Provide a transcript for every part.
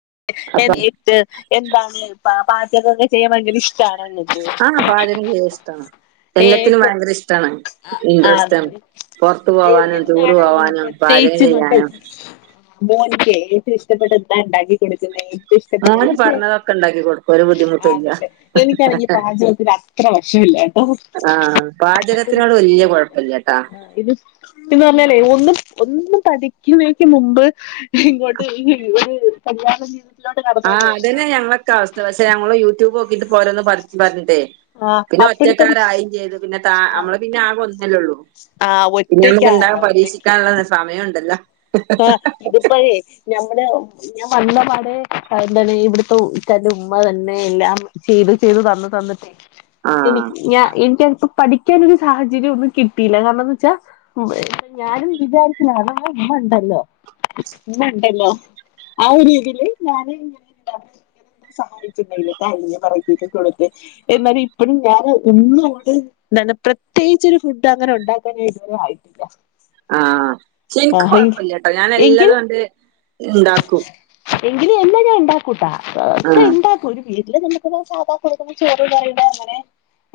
[unintelligible] അപ്പൊ [unintelligible] ഭയങ്കര ഇഷ്ടണങ്ങക്ക് ആ പാചകം ചെയ്യാൻ ഇഷ്ടാണ് എല്ലാത്തിനും ഏട്ട ഭയങ്കര ഇഷ്ടാണ് അ ഇൻട്രസ്റ്റ് ആതെ ആണ് പുറത്തു എ പോവാനും ടൂറ് എന്താണ് പോവാനും പാചകം പ്രത്യേകിച്ച് മക്കൾ ചെയ്യാനും മോന്കെ ഏറ്റവും ഇഷ്ടപ്പെട്ട ന്താ ഇണ്ടാക്കി കൊടുക്കുന്ന ഇഷ്ടപ്പെട്ട മോന് പറഞ്ഞതൊക്കെ ഉണ്ടാക്കി കൊടുക്കും ഒരു [unintelligible] ബുദ്ധിമുട്ടുമില്ല ആന്നല്ലേ എനിക്കറങ്ങി പാചകത്തി അത്ര വഷല്ല കേട്ടോ ആഹ് പാചകത്തിനോട് വല്യ കുഴപ്പമില്ലട്ടാ ഇത് പിന്ന് പറഞ്ഞാലേ ഒന്നും ഒന്ന് പഠിക്കുന്നേക്ക് മുമ്പ് ഇങ്ങോട്ട് കല്യാണം ചെയ ആഹ് അതന്നെ ഞങ്ങളൊക്കെ അവസ്ഥ പക്ഷെ ഞങ്ങള് യൂട്യൂബ് പോരന്ന് പു പറഞ്ഞിട്ടേ ആ പിന്നെ ഒറ്റ അപ്പഴത്തന്നെ ക്കാരായും ചെയ്തു പിന്നെ ത നമ്മള് പിന്നെ ആ അല്ലള്ളൂ ആ പിന്നെ നമുക്ക് ഒറ്റക്കാ ഇണ്ടാക അതാ ഒറ്റക്ക് പരീക്ഷിക്കാനുള്ള സമയം ഉണ്ടല്ലോ ആ ഇതിപ്പഴേ ഞമ്മുടെ ഞാൻ വന്നപാടെ എന്താണ് ഇവിടുത്തെ ഇക്കാന്റെ ഉമ്മ തന്നെ എല്ലാം ചെയ്തു ചെയ്തു തന്ന എനിക്ക് തന്നിട്ടേ ആഹ് എനിക്ക പഠിക്കാനൊ ഒരു സാഹചര്യം ഒന്നും കിട്ടിയില്ല കാരണംന്ന് വെച്ചാൽ ഞാനും വിചാരിക്കലാണ് ഇണ്ട ഇമ്മ ഇണ്ടല്ലോ ആ ഒരു രീതിയില് ഞാന്ങ്ങന സഹായിച്ചണ്ടെ തായെ പറകിക്കെ കൊടുത്ത് എന്നാലും ഇപ്പഴും ഞാൻ എന്നുകൂടെ എന്തണ് പ്രത്യേകിച്ചരു ഫുഡ് അങ്ങനെ ഉണ്ടാക്കാന ഇതുവരെ ആയിട്ടില്ല ആഹ ആ എനിക്ക് കൊഴപ്പില്ല കേട്ടോ ഞാൻ എങ്കിൽ എല്ലാതും ആണ്ട് ഉണ്ടാക്കും എങ്കില് എന്നെ ഞാൻ ഉണ്ടാക്കൂട്ടാക്ക ആഹ് ഉണ്ടാക്കൂ ഒരു ഇല്ല നമുക്ക് സാധാടുക്ക ചോറ് കറി അങ്ങനെ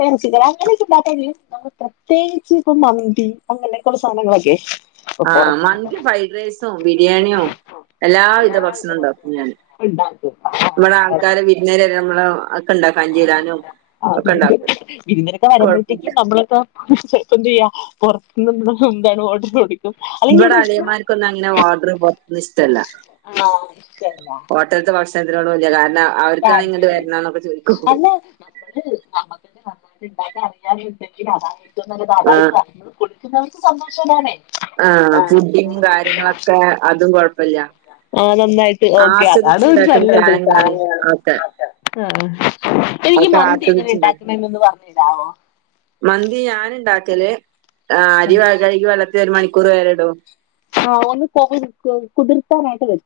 ഇറച്ചിക്കറി അങ്ങനെയൊക്കെ നമ്മൾ പ്രത്യേകിച്ച് ഇപ്പ മന്തി അങ്ങനൊക്കുള്ള സാധനങ്ങളൊക്കെ ഇപ്പൊ ആഹ പുറത്തുന്നൊക്കെ മന്തി ഫ്രൈഡ് റൈസോ ബിരിയാണിയോ എല്ലാവിധ ഭക്ഷണം ഉണ്ടാക്കും ഞാന് ഉണ്ടാക്കും നമ്മടെ ആൾക്കാര് വിരുന്നേര് നമ്മള് ഒക്കെ ഉണ്ടാക്കും അഞ്ചിരാനും ഒക്കെ ഉണ്ടാക്കും വിരുന്നൊക്കെ കുഴപ്പമില്ല വരുമ്പോഴത്തേക്കും നമ്മളൊക്കെ പ്പോ എന്ത് ചെയ്യ പുറത്തുനി എന്താണ് ഓഡാർ പിടിക്കു ഇവിടെ അളിയമാർക്കൊന്നും അങ്ങനെ ഓർഡർ പുറത്തന്ന ഇഷ്ടമല്ല ആണോ ഹോട്ടലത്തെ ഭക്ഷണത്തിനോട് വലിയ കാരണം അവർക്കാണ് ഇങ്ങോട്ട് താല്പര്യ വരണന്നൊക്കെ ചോദിക്കും അല്ല ഉണ്ടാക്കാൻ അറിയാനുണ്ടെങ്കിൽ അതാണ് ഏറ്റവും നല്ലത് അതായ ആഹ് കാര്യൾ കൊടുിക്കുന്നവർക്ക് സന്തോഷമാണേഅത് ആഹ പുഡിങ്ങും കാര്യങ്ങളൊക്കെ അതും കൊഴപ്പില്ല ആഹ് നന്നായിട്ട് ഓക്കെ അതാണ് ഒരു നല്ലത് സാധനങ്ങളാണ് ചായാണ് ഒക്കെ എനിക്ക് ഒക്കെ മന്തി എങ്ങനെ ആസ്വദിച്ചുണ്ടാക്കും ഉണ്ടാക്കുമ ഒന്ന് പറഞ്ഞരാവോ മന്തി ഞാന ഉണ്ടാക്കല് അരി കഴികി വെള്ളത്തി ഒരു മണിക്കൂർ വരെ ഇടും ആ് ഒന്ന് കോരി കുതിർത്താനായിട്ട് വെച്ച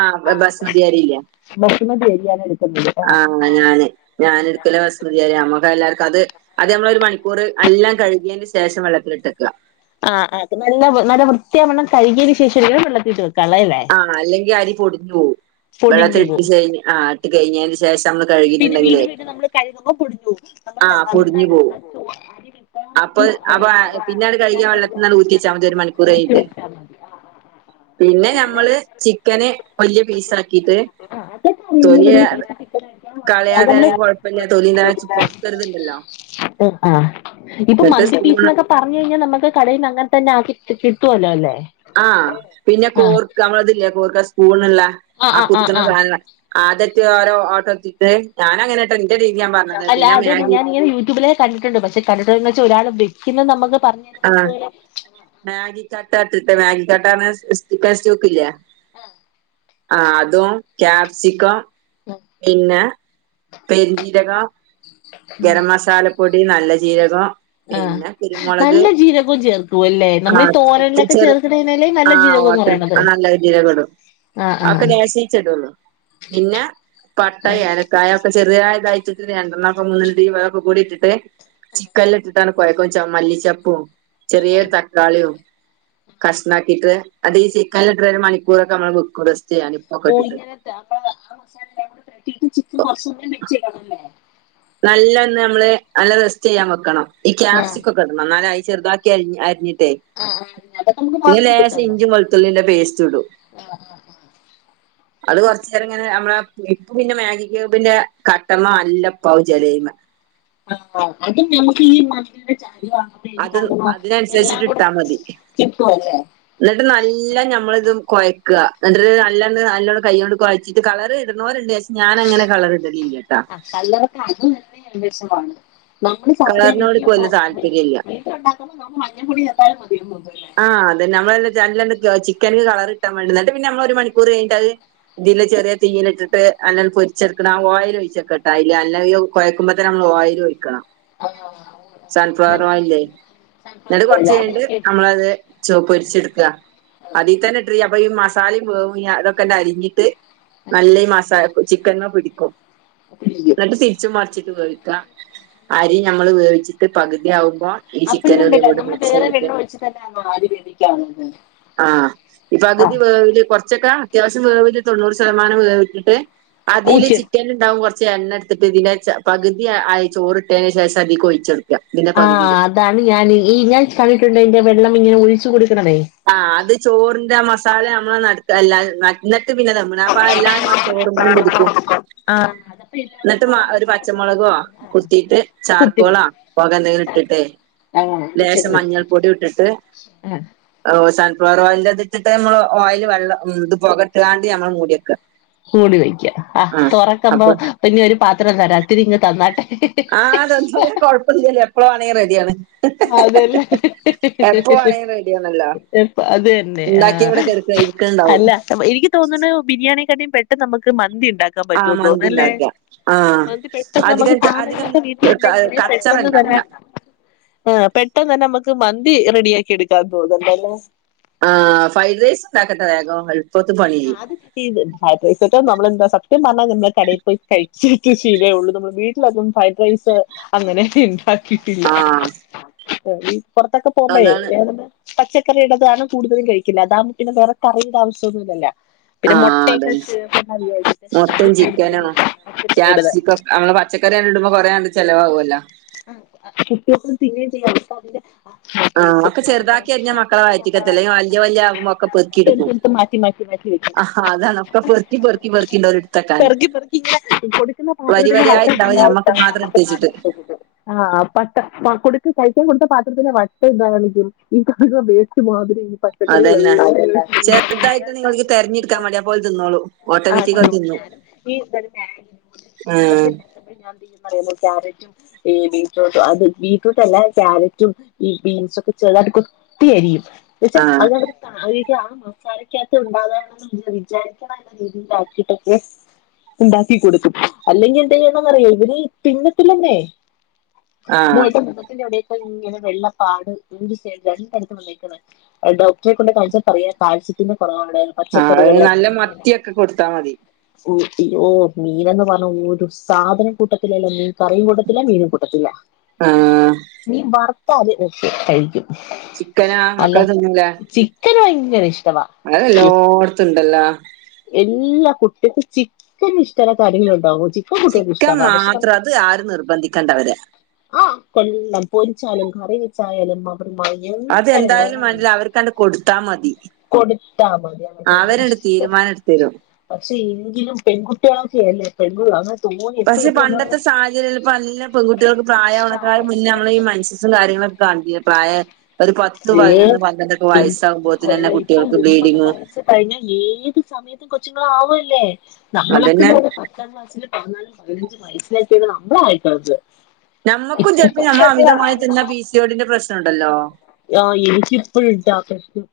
ആഹ ബാസ്മതിയരില്ല ബസുമതി എടുക്കുന്നത് ആഹ് ആഹ ഞാന് ഞാന എടുക്കല ഭസ്മതിയരി നമ്മു എല്ലാവർക്കും അത് അത് നമ്മളൊ ഒരു മണിക്കൂർ എല്ലാം കഴ ന് ശേഷം വെള്ളത്തിലിട്ടെക്ക ആ നല്ല നല്ല വൃത്തിയാവണ്ണം കഴുകിയതിന് ശേഷം വെള്ളത്തിലിട്ട് ആഹ അല്ലെങ്കിൽ അരി പൊടിഞ്ഞു പോവും പൊടിഞ്ഞു വെള്ളത്തിട്ടു പോവും കഴിഞ് ആ് ഇട്ട് കഴിഞ്ഞതിന് ശേഷം നമ്മള് പിന്നെ കഴുകിയിട്ടുണ്ടെങ്കിലേ വീണ്ടും വീണ്ടും നമ്മള് കഴുകുമ്പോൾ പൊടിഞ്ഞു പോകും നമ്മൾ ആഹ് പൊടിഞ്ഞു നന്നായിട്ട് പോവും നമ്മ ചോൽക്കാൻ അപ്പൊ അപ്പൊ വേണ്ടിത്തി പിന്നെ അത് കഴുകിയ വെള്ളത്തിന്നാണ്ട് ഊറ്റി വെച്ചാൽ [unintelligible] ഒരു മണിക്കൂറൈഞ്ഞിട്ട് ആ ആ പിന്നെ ഞമ്മള് ചിക്കന് വലിയ പീസ ആക്കിട്ട് അത കളയാതെണെങ്കിൽ കുഴപ്പമില്ല തൊലീ ആ ഇപ്പൊ എന്നിട്ട് മന്തി സ്പൂൺ പീസ് എന്നൊക്കെ പറഞ്ഞു കഴിഞ്ഞാൽ നമുക്ക് കടയിൽ അങ്ങനെ തന്നെ ആ കി കിട്ടുവല്ലോ അല്ലേ ആഹ പിന്നെ ആഹ് കോർക്ക് നമ്മള ഇതില്ല കോർക്ക സ്പൂണ്ല്ല ആഹ് ആ ആഹ് ആഹ് കുത്തണ ആഹ് സാധന ആദ്യട്ട ഓരോ ഓട്ട കുത്തിട്ട് ഞാനൻ അങ്ങനെട്ടോ അല്ല അതന്നെ ഞാൻത് യൂട്യൂബിലേ കണ്ടിട്ടുണ്ട് പക്ഷെ കണ്ടിട്ടുന്ന് വെച്ചാ ഒരാള് വെക്കുന്നത് നമുക്ക് പറഞ്ഞു തരുന്നത് ആഹ പോലെ മാഗി കട്ടാട്ട് മാഗി കട്ടാ പറഞ്ഞ പേസ്റ്റൊക്കെ ഇല്ലേ ആഹ അതും കാപ്സിക്കം പിന്നെ പെരുഞ്ചീരക ഗരം മസാലപ്പൊടി നല്ല ജീരകം ആഹ് പിന്നെ കുരുമുളക് നല്ല ജീരകവും ചേർക്കും അല്ലേ നമ്മളീ തോരനിലൊക്കെ ചേർക്കണേനല്ലേ നല്ല ജീരകം എന്ന് പറയണത് [unintelligible] നല്ല ജീരകം ഇടും ആഹ് ആഹ് ഒക്കെ ലേശിച്ചിടുള്ളു പിന്നെ പട്ട ആഹ് ഏലക്കായ ഒക്കെ ചെറിയായ ഇതായിട്ടിട്ട് രണ്ടണ്ണക്കെ മൂ വക കൂടിയിട്ടിട്ട് ചിക്കൻ ഇട്ടിട്ടാണ് കൊഴ കൊ ച മല്ലിച്ചപ്പും ചെറിയൊരു തക്കാളിയും കഷ്ണംമാക്കിട്ട് അത് ഈ ചിക്കനിലിട്ട് ഒരു മണിക്കൂറൊക്കെ നമ്മള് ചെയ്യാൻ ഉപ്പൊക്കെ ഓ ഇട്ടിട്ട് ഇങ്ങനെ അപ്പ ആ മസാല എല്ലാം കൂടെ തട്ടിട്ട് ചിക്കൻ കൊറച്ചൊന്നും വെച്ചേക്കണംല്ലേ നല്ലന്ന് നമ്മള് നല്ല റെസ്റ്റ് ചെയ്യാൻ വെക്കണം ഈ ആഹ് ക്യാപ്സിക് ഒക്കെടണം നാല് ചറുതാക്കി അരിഞ്ഞ് ആ ആ അതൊക്കെ നമുക്ക് പിന്നെ ലേശം മറന്നിട്ടല്ലോ ഇഞ്ചും വെളുത്തുള്ളിന്റെ പേസ്റ്റ് ഇടും ആ അത് കൊറച്ചു നേരം ഇങ്ങനെ നമ്മള് ഇപ്പ് പിന്നെ മാഗി ക്യൂബിന്റെ കട്ടമ്മല് അല്ല പ്പാവും ചെലെയ്മ ആ അതും നമുക്ക് ഈ മല്ലി അത് [unintelligible] എല്ലാം അതിനനുസരിച്ചിട്ട് കൂടെ ഇട്ടാ മതി കിപ്പുവല്ലേ എന്നിട്ട് നല്ല ഞമ്മളിതും കുഴയ്ക്കുക എന്നിട്ട് നല്ലണ്ണം നല്ലോണ്ണം കൈ കൊണ്ട് കുഴച്ചിട്ട് കളർ ഇടുന്നവരുണ്ട് ഞാന് അങ്ങനെ കളർ ഇടലില്ല കേട്ടാ കല്ലറക്ക് അത് തന്നെ നമ്മള് സാധാരണ വീട്ടില് ഇപ്പൊ വല്യ താല്പര്യം ഇല്ല ഉണ്ടാക്കുമ്പോ നമ്മള് മഞ്ഞ പൊടി ചേർത്താലും മതിയെന്ന് തോന്നുന്നല്ലേ ആഹ് അത് നമ്മളെ നല്ല എ ചിക്കന് കളർ കിട്ടാൻ വേണ്ടിട്ട് പിന്നെ നമ്മള് ഒരു മണിക്കൂർ കഴിഞ്ഞിട്ടത് ഇതില് ചെറിയ തീയിൽ ഇട്ടിട്ട് അല്ല പൊരിച്ചെടുക്ക ആ ഓയിൽ ഒഴിച്ചക്കെട്ടാ ഇല്ല അല്ല കൊയക്കുമ്പത്തേ നമ്മ ഓയിൽ ഒയ്ക്കണം എന്നിട്ട് കുറച്ച് ആഹ് കഴിഞ്ഞിട്ട് കേ നമ്മളത് പൊരിച്ചെടുക്കുക അതിൽ തന്നെ ഇട്ട അപ്പൊ ഈ മ മസാലയും വേവും അതൊക്കെ എ അരിഞ്ഞിട്ട് നല്ല മസ ചിക്കൻ പിടിക്കും എന്നിട്ട് തിരിച്ചും മറിച്ചിട്ട് വേവിക്കാം അരി ഞമ്മൾ വേവിച്ചിട്ട് പകുതിയാകുമ്പ അ ഈ ചിക്കൻ ഇതു കൂടി മിക്സ് ചെയ്തിട്ട് തന്നെ അരി വേവിക്കും ആഹ് ഇപ്പൊ പകുതി വേവില് കൊറച്ചൊക്കാ അത്യാവശ്യം വേവ് തൊണ്ണൂറ് ശതമാനം വേവിച്ചിട്ട് അതിൽ ഊറ്റി ചിക്കനല് ഉണ്ടാവും കുറ ച്ച് എണ്ണ എടുത്തിട്ട് ഇതിനെ പകുതി ആയി ചോറിട്ടതിന് ശേഷം അതിൽക്ക് ഒഴിച്ചു കൊടുക്കുക ആഹ് അതാണ് ഞാൻ ഈ ഞാൻ കണ്ടിട്ടുണ്ട് അന്റെ വെള്ളം ഇങ്ങനെ ഒഴിച്ച കൂടി ആ അത് ചോറിന്റെ മസാല നമ്മളെ നടുക്ക്ല്ല പിന്നെ നമ്മള് അപ്പ എല്ലാരും മസാല ചോറ്മ്മലും പിടിക്കും ആ എന്നിട്ട് ഒരു അപ്പൊ പച്ചമുളകോ കുത്തിയിട്ട് കുത്തിരി ചാർക്കോളോ പൊക എന്തെങ്കിലും ഇട്ടിട്ടേ ലേശം മഞ്ഞൾപ്പൊടി ഇട്ടിട്ട് ആഹ് ഫ്ലോർ ഓയിലത് ഇട്ടിട്ട് നമ്മള് ഓയിൽ വെള്ളം ഇത് പുകട്ടാണ്ട് ഞമ്മൾ മൂടിയക്കുക മൂടി വെക്കുക ആ തുറക്ക്പോ അപ്പൊ പിന്നെ ഒരു പാത്രം തരാംത്തിരി ഇങ് തന്നാട്ടെ ആഹ്തര ഞൻ കൊഴപ്പം ഇില്ലല്ലോ എപ്പോഴും മാണെങ്കിലും റെഡിയാണ് അതെല്ലെ എപ്പോ വേണെങ്കി റെഡിയാണല്ലോ അത് തന്നെ ആ ഉണ്ടാക്കി ഇവിടെ കെടക്ക ഇരിക്ക്ണ്ടാവും അല്ല എനിക്ക് തോന്നണ ബിരി ക്ക പെട്ടെന്ന് നമുക്ക് മന്തി ഉണ്ട ൻ ആ പറ്റും മന്തി തോന്നല്ലേെ ഇണ്ടാക്ക ആഹ് മന്തി പെട്ടെന്ന് അധികം അധികം സാധനങ്ങളൊക്കെ വീട്ടില് ഉണ്ടെങ്കി കച്ചറ [unintelligible] ഇണ്ടാവൂല ആ പെട്ടെന്ന് തന്നെ നമ്മുക്ക് മന്തി റെഡി ആാക്കി എടുക്കാ തോുന്നുണ്ടല്ലേ ആഹ് ഫ്രൈഡേയ്‌സും ഉണ്ടാക്കട്ടൊ വേഗം എളുപ്പത്ത് പണി കഴിയും നമ്മളെന്താ സത്യം കടയിൽ പോയി കഴിച്ചിട്ട് ശീലയേള്ളൂ നമ്മൾ വീട്ടിലക്കെ ഫ്രൈഡ് റൈസ് അങ്ങനെ കിട്ടില്ല ആഹ് പുറത്തൊക്കെ പോകുമ്പോഴേ അതാണ് പച്ചക്കറിയ ഇടതാണ് കൂടുതലും കഴിക്കില്ല അതാക്പ പിന്നെ വേറെ കറിയുടെ ആവശ്യം ഒന്നുല്ലല്ലോ പിന്നെ ആഹ് മുട്ടയൊക്കെ അതന്നെ മുട്ടയും ചേച്ചിട്ട ഇടണത് പച്ചക്കറിയാണ് ഇടുമ്പോ കൊറെേണ്ട് ചിലവാകുമല്ലോ ആഹ് കുട്ട്യോക്ക് തിന്നേം ചെയ്യാം ഇപ്പോ അതിന്റെ ആഹ് ഒക്കെ ചെറുതാക്കി അരിഞ്ഞാ മക്കളെ വറ്റിക്കത്തില്ല വല്യ വല്യ ആകുമ്പോ ഒക്കെ പെറുക്കിടുക്കും. എടുത്തെടുത്ത് മാറ്റി മാറ്റി മാറ്റി വെക്കും അ ഹാ അതാണ് ഒക്കെ പെറ്ക്കി പെറ്ക്കി പെറ്ക്കി ണ്ടോല്ട്ത്തക്കാന്. പൊടിക്കുന്ന പാത്രത്തിന് മാത്രം എടുത്ത് വെച്ചിട്ട് [unintelligible] ആ പട്ട കൊടുക്ക് കഴിക്കാൻ കൊട്ത്ത പാത്രത്തിന്റെ വട്ട ഇന്താണിക്കും ഈ കഴ വേസ്റ്റ് മാതിരി ഈ അതന്നെ പച്ചക്കറികളെല്ലാം ഇങ്ങനെ ചെറ്തായിട്ട് നിങ്ങൾക്ക് തെർഞ്ട്ക്കാൻ മടിയ പോലെ തിന്നോളും ആ, ഓട്ടോമാറ്റിക്കായി തിന്നോളും. തിന്നും. ഉം [unintelligible] ഈ ബീറ്റ്റൂട്ടും അത് ബീറ്റ്റൂട്ട ല്ല ക്യാരറ്റും ഈ ബീൻസൊക്കെ ചേർതായിട്ട് കൊത്തി അരിയും [unintelligible] ആഹ് ആ മസാലക്കകത് ഉണ്ടാകണോന്ന് വിചാരിക്കണന്നെ [unintelligible] ഉണ്ടാക്കി കൊടുക്കും അല്ലെങ്കി എന്ത് ചെയ്യണംന്നറിയോ ഇവര് തിന്നത്തില്ലന്നെ. ആഹ് [unintelligible] ഇങ്ങനെ വെള്ളപ്പാട് രണ്ട് സൈ രണ്ടടുത്തും വന്നെക്കണ് ഡോക്ടറെ കൊണ്ട് കാണിച്ചപ്പോ പറയാ കാഴ്ച ശക്തി റാട് ആഹ് അത് പച്ചക്കറികള് നല്ല മത്തിയൊക്കെ കൊടുത്താ മതി ഊട്ടി ഓ മീനന്ന് പറഞ്ഞ ഒരു സാധനം കൂട്ടത്തിലല്ലോ മീൻ കറിയും കൂടെ ല്ല മീനും കൂട്ടത്തില്ല. ആഹ് ക്കെ കഴിക്കും ചിക്കനാ അല്ല ചിക്കന് ഭ മഴ ഏല്ലോട്ത്ത്‌ണ്ടല്ലോ. എല്ലാ കുട്ടിക്കും ചിക്കന് ഇഷ്ടല്ലാത്ത ആരെങ്കിലുംണ്ടാവോ? ചിക്കം മാത്രം അത് ആരും നിർബന്ധിക്കണ്ടവരെ. ആ കൊല്ലം പൊരിച്ചാലും കറി വെച്ചായാലും അവരുമാ അത് എങ്ങനെ ഏന്തായാലും വേണമെങ്കിലും വാണ്ടില്ല. അവർക്കാണ്ട് കൊടുത്താ മതി. കൊടുത്താ മതി [unintelligible] അവരണ്ട് ഇഷ്ടം തീരുമാനം എടുത്തരും പക്ഷെ എങ്കിലും പെൺകുട്ട്യോളക്കെയല്ലേ പെ പഷേ പണ്ടത്തെ സാഹചര്യംല്ല പ്പ ല്ല പെകുട്ടികൾക്ക് പ്രായ അണക്കായ മുന്നേ നമ്മള് ഈ മൻഷ്യസും കാര്യങ്ങളൊക്കെ ആ പായ [unintelligible] കൊള്ള വയസ്സാകുമ്പോത്തിനന്നെ ഇപ്പൊ കുട്ടികൾക്ക് ഒമ്പത് ബ്ലീഡിങ്ങും വയസ് കഴിഞ്ഞ ഏത് സ സമയത്തും കൊച്ചുങ്ങളും ആവോ ല്ലെ അതന്നെ നമ്മളക്ക പത്താം ക്ലാസ്സിലും പതിനാലും പതിനഞ്ചും വയസ്സിലക്ക നമ്മളായേക്കണ്. ഞമ്മക്കും ചെല് പം ഞമ്മള് അമിതമായി തിന്ന പി സി ഓഡിന്റെ പ്രശ്നംണ്ടല്ലോ. എനിക്കിപ്പഴും ട്ടാ പ്രശ് നം.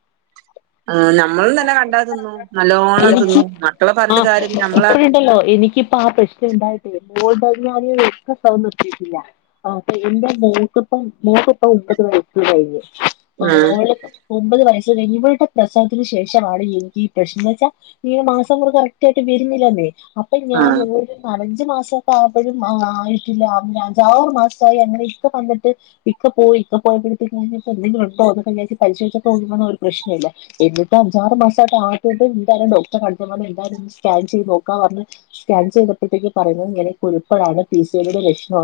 ആ നമ്മളും തന്നെ കണ്ടാ തന്നു. എനിക്ക് അ നമ്മളാ ഇപ്പഴുണ്ടല്ലോ എനിക്കിപ്പ ആ പ്രശ്നം ഉണ്ടായിട്ടെ [unintelligible] സവം നിർത്തീട്ടില്ല എന്റെ മോക്കിപ്പോ മോക്കിപ്പോ ഒമ്പതു [unintelligible] കയിഞ്ഞ് ആഹ് ഓളെ ഒമ്പത് വയസ് കയിഞ്ഞ് ഇവളുടെ പ്രസവത്തിന് ശേഷമാണ് എനിക്ക് ഈ പ്രശ്നം ച്ചാ ഈ മാസമുറ കറക്റ്റ് ആയിട്ട് വരുന്നില്ലെന്നേ അപ്പൊ ഞാൻ ആഹ് ഒരു നാലഞ്ച് മാസൊക്ക ആയപ്പഴും ആയിട്ടില്ല അഞ്ചാറ് മാസായി അങ്ങനെ ഇക്ക വന്നിട്ട് ഇക്ക പോയി [unintelligible] [unintelligible] ഡോക്ടറെ കാണിച്ചപ്പോ പറഞ്ഞ് എന്നാ ഒരു സ്കാൻ ചെയ്ത് നോക്കാന്ന് പറഞ്ഞ് സ്കാൻ ചെയ്തപ്പ ഴത്തേക്ക് പറഞ്ഞു ഇങ്ങന കുരുക്കള പിസെലുടെ ലക്ഷണാ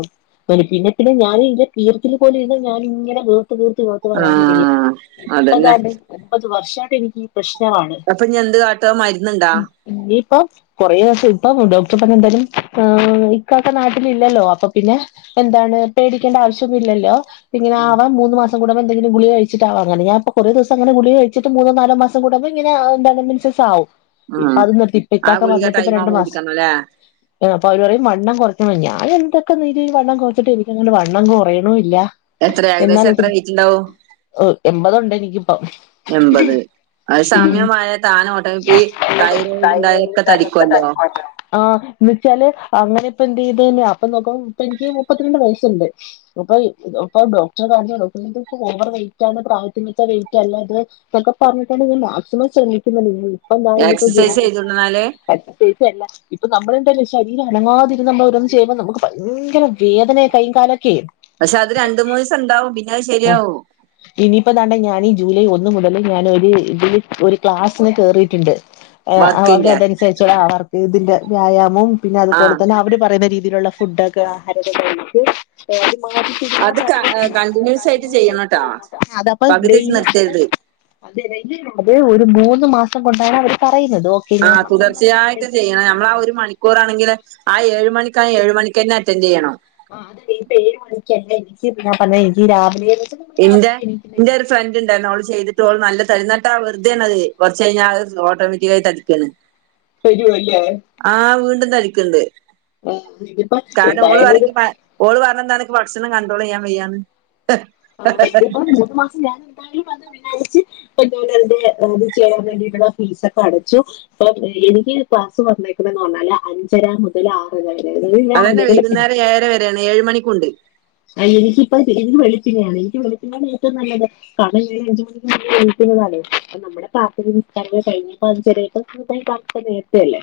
പിന്നെ പിന്നെ ഞാന് ഇന്റെ കീർത്തില് പോലെ ഇന്ന് ഞാനി ങ്ങനെ വ ആഹ് [unintelligible] ഇപ്പ അതന്നെ ദാണ്ടേ ഇപ്പോര് വർഷായിട്ടെനിക്ക് പ്രശ്നമാണ്. ത്ത മര്ന്ന്ണ്ടാ. ഇപ്പ കൊറേ ദിവസം ഇപ്പം ഡോക്ടർ പറഞ്ഞ ന്തായാലും ആ ഇക്കാക്ക നാട്ടില് ല്ലല്ലോ അപ്പൊ പിന്നെ എന്താണ് പേടിക്കേണ്ട ആവിശ്യന്നുല്ലല്ലോ ഇങേനാവാൻ മൂന്നു മാ സം കൂടുമ്പ എന്തെങ്കിലും ഗുളിക കഴിച്ചിട്ട് ആവ ഞാൻ അങ്ങനെ കുറേ ദിവസം ഗുളിക കഴിച്ചിട്ട് മൂന്നോ നാലോ മാസം കൂടുമ്പോ ഇങ്ങനഎന്താണ് മെൻസസ് ഇപ്പ ഉം അത് നിർത്തിപ്പ ആ ക്കാക്ക ഗുളിക വന്നിട്ട് ഇപ്പ ടൈം രണ്ട് ആവുമ്പോ മാസ കുടിക്കണല്ലേ പ്പ അവര് പറയും വണ്ണം അവര് പറയും വണ്ണം കൊറയ്ക്കണം അപ്പൊ അവര് പറയും വണ്ണം കുറക്കണം ന്ന് ഞാനെന്തൊക്കെ രീതി വണ്ണം കുറച്ചിട്ടുംഎനിക്ക്ങ്ങനെ വണ്ണംകുറയുണുല്ല എത്ര ഏകദേശം എത്ര വെയ്റ്റ്ണ്ടാവും ഓ എമ്പതുണ്ടെനിക്കിപ്പ എൺപത് അത് ഉം... സാമ്യമായ താൻ ഓട്ടോമാറ്റിക് തൈറോയിഡ് ഉണ്ടായാലൊക്കെ തടിക്കുവല്ലോ വിളിച്ചില് അങ്ങനെ ഇപ്പ എന്ത് ചെയ്ത് തന്നെയ അങ്ങനിപ്പെന്തെയ്തെല് അപ്പൊ നോക്കുമ്പ ഇപ്പനിക്ക് മുപ്പന്ത്രണ്ട് വയസ്ണ്ട് അപ്പൊ. ഇപ്പൊ ഡോക്ടറെ [inaudible] അപ്പനിക്ക് ഓവറ് വെയ്റ്റാണ് പ്രായത്തിനൊത്ത വെയ്റ്റല്ലിത് ന്ന്ട്ടൊക്കെ പറഞ്ഞിട്ടാണ് മാക്സിമം ശ്രമിച്ചാ ഇപ്പൊ ഇപ്പോ എക്സസൈസ് ജോത് ചെയ്തുടന്നാല് [inaudible] ഇപ്പ നമ്മളെണ്ടല്ലൊ ശരീരനങ്ങാതിര്ന്ന്നമ്മളോരോന്ന് ചെയ്യിമ്പോ നമക്ക് ഭയങ്കര വേദനകയ്യിങ്കാലൊക്കെ എ പക്ഷെ അത് രണ്ട് മൂന്ന് ദിവസം ഉണ്ടാവും പിന്നെ അത് അ ശരിയാവും ഇനിപ്പതാണ്ടെ ഞാനീ.... ജൂലൈ ഒന്ന് മുതൽ ഞാനൊര് ഇതില് ഒര് ക്ലാസില് കയറീട്ടുണ്ട്. എ അവരതൻസരിച്ചുള്ള വർക്കിന്റെ അതനുസരിച്ചുള്ള ആവർതീദിന്റെ വ്യാമം ആഹ് പിന്നതുപോലെന്നെ അവര് പറയുന്ന രീതീലുള്ള ഫുഡൊക്കെ ആഹാരൊക്കെകഴിച്ച് [inaudible] അത് കണ്ടിന്യൂസ് ആയിട്ട് ചെയ്യണംട്ടാ അതാപ്പോ പകുതി വെച്ച് ചെയ്യ അതപ്പ നിർത്തരുത് അതേ ഒരു മൂന്ന് മാസം കൊണ്ടാണ് അവർ ആ തുടർച്ചയായിട്ടുംചെയ്യണം ഞമ്മളാവൊരുമണിക്കൂറാണെങ്കിലും ആ ഏഴ്മണി ക്കാഏഴ്മണിക്കെന്നറ്റൻന്റെയ്യണം ആ അതിപ്പ ഏഴ്മണിക്കല്ലെ എനിക്ക് ഞാ പറഞേ... രാവിലേ... ഇന്റെ ഇന്റൊരു ഫ്രണ്ട്ണ്ടാർന്നു ഓള് ചെയ്തിട്ടോഓള് നല്ല തരിനട്ടാ.. വെറ്തേണത് കുറച്ചയ്ഞാ... അത് ഓട്ടോമെറ്റിക്കായി തടിക്കാണ് പരിവല്ലേ.... ന്താരിക്കിണ്ട് ഇതിപ്പോ കാരണം എന്തായാലും ഒരു ഓളറയുംക്ക് പൈ ഓള്പറഞ്ഞെന്താണ് ഇക്ക് ഭക്ഷണം ക കണ്ട്രോള്യ്യാ വയ്യാന്ന് ആ ഇത്പ്പം മൂന്ന്മാസം ഞാനെന്താലുംവന്ന് വിചാരിച്ച് ദെ അദ് ചെയ്യാവേണ്ടിട്ടാണ് ഫീസൊക്കടച്ചു പ്പൊ എനിക്ക്ക്ലാസ്സ്‌വന്നേക്ക്ന്നെ പറഞ്ഞാല് അഞ്ചരാ മുതല് ആറര വരെ അതായത് അതെന്നെ രാവിലെ വെളുപ്പിനെ വൈകുന്നേര ഏഴരവരെയാണ് ഏഴ്മണിക്കൂണ്ട്. ആ.. എനിക്കിപ്പംഎനിക്ക് വെളിപ്പിനെയാണ് എനിക്ക് വെളുപ്പിനാണെറ്റോം നല്ലത് കാരണം ഞാൻ അഞ്ച്മണിക്കല്ലേ ണീക്കുന്നത് റ്റാല് നമ്മുടെ പ്രാർത്തനേം നിസ്ക്കാരങ്ങളും കഴിഞ്ഞ ചെലപ്പം നേരത്തെ അല്ലേ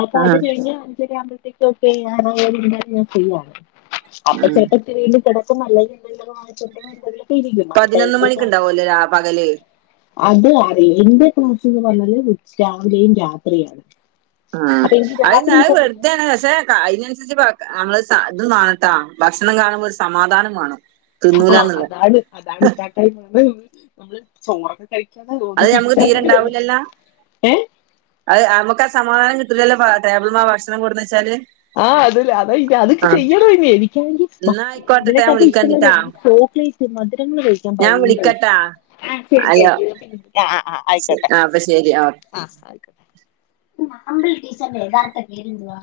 അപ്പൊ അത് ആഹ് കഴിഞ്ഞ്പിന്നെ അഞ്ചരായാമ്പത്തേയ്ക്കും ആവ്പോത്തേക്കൊക്കെ ഞാൻ ഞാൻ ചെയ്യാണ് ആഹ് അപ്പൊ ത് വീണ്ടും കിടക്കുന്നല്ലയോ അല്ലയൊ പതിനൊന്ന് മണിക്ക്ണ്ടാവല്ലോ രാ പകല് [unintelligible] [unintelligible] ന്ന് [inaudible] പറഞ്ഞാല് രാവിലെയും രാത്രിയാണ് ആ.. അപ്പൊ എനിക്ക് അത് ന്ന രാത്രി അ സമയത്ത് വെറുതാണ്പഷേ അയ്നനുസരിച്ച് പ ഞമ്മള് ശത് മാണട്ടോ ഭക്ഷണം കാണുമ്പള് സമാധാനംവേണം അ അതാണ് അതാണ്ല്ലാണ്ടായിപോയൊ നമ്മള് ചോറൊക്കെ കഴി അത് ഞമ്മക്ക് തീരണ്ടാവ് ലല്ലാ... ഏ അത് അ അമക്കാ സമാധാനം കിട്ടൂലല്ലോപാ ടേബിൾമാ ഭക്ഷണം കൊട്ന്നെചാല് ആ.. അത്. അത് അത്ക്ക് ചെയ്യനോം ഇനി മ്.. മ എന്നാ ആയിക്കോട്ടെട്ടാ ഞാൻ ഇതിനെക്കാട്ടീം ഇഷ്ടം വിളിക്കണ്ട്ട്ടാ ചോക്ലേറ്റ് മധുരങ്ങള് കഴിക്കാൻ ഞാൻ ഭയങ്കര വിളിക്കട്ടാ ഇഷ്ടാ ആ ശരിയ... ഹലോ അ അ അയിക്കോട്ടെ ആഹ് അപ്പൊ ശരി ഓക്കെ അ ആ.. അമ്പിളി ടീച്ചറിന്റെ യഥാർത്ഥ പേരെന്തുവാ?